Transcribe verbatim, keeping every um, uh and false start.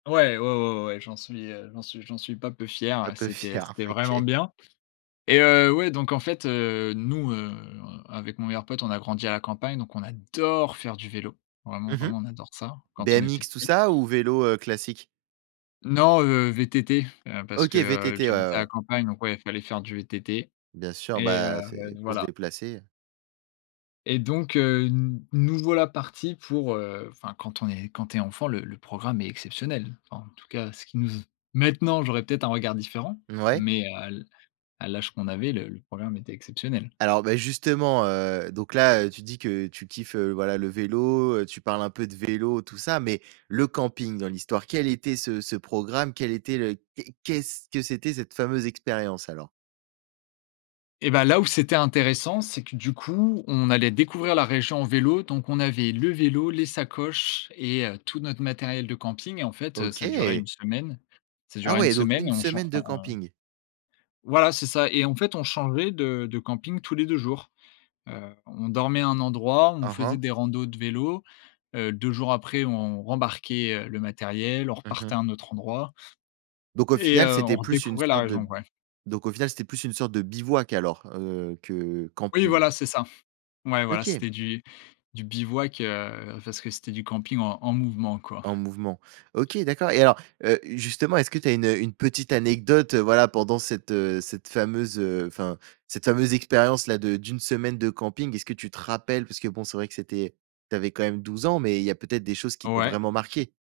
Ouais, ouais, ouais, ouais, ouais, j'en suis, heu, j'en suis j'en suis pas peu fier Un ouais, peu c'était fier? c'était vraiment OK. bien et heu, ouais, donc en fait, heu, nous, heu, en avec mon meilleur pote, on a grandi à la campagne donc on adore faire du vélo, vraiment, Mmh mh. vraiment on adore ça, quand on était BMX tout petit. ça ou vélo, heu, classique? Non, heu, VTT, heu, parce OK, que, heu, VTT, ouais, j'habite ouais, à la ouais. campagne, donc ouais, fallait faire du VTT. Bien sûr, Et heu, bah, heu, c'est d pour se voilà déplacer. et donc, heu, n nous voilà partis pour, heu, enfin, quand est quand tu es enfant, le le programme est exceptionnel. Enfin, en tout cas, ce qui nous ze maintenant, j'aurais peut-être un regard différent, Mouais. mais à l à l'âge qu'on avait, le le programme était exceptionnel. Alors, beh, justement, heu, donc là, heu, tu dis que tu kiffes, heu, voilà le vélo, heu, tu parles un peu de vélo tout ça, mais le camping dans l'histoire, quel était ce ce programme, quel était le que qu'est-ce que c'était cette fameuse expérience alors? Et ben, là où c'était intéressant, c'est que, du coup, on allait découvrir la région en vélo, donc on avait le vélo, les sacoches et heu, tout notre matériel de camping et en fait, heu, ça durait OK! une semaine. Ça Ah durait une ouais, donc semaine et une on chan semaine de on on camping. Voilà, c'est ça. Et en fait, on changeait de de camping tous les deux jours, heu, on dormait à un endroit, on Mmh faisait mh. des randos de vélo, heu, deux jours après, on rembarquait, heu, le matériel, on Mmh mh. repartait à un autre endroit Donc au d et final, heu, on c'était plus une redécouvrait la sorte de région. b Bref. donc au final, c'était plus une sorte de bivouac alors, heu, que Oui, camping? voilà, c'est ça. Ouais, voilà, OK. c'était du du bivouac, heu, parce que c'était du camping en en mouvement quoi. En mouvement. OK, d'accord. Et alors, heu, justement, est-ce que tu as une, heu, une petite anecdote, voilà, pendant cette, heu, cette fameuse, heu, enfin, cette fameuse expérience-là, de d'une semaine de camping. Est-ce que tu te rappelles, parce que bon, c'est vrai que c'était tu avais quand même douze ans, mais il y a peut-être des choses qui t'ont Ouais. vraiment marqué?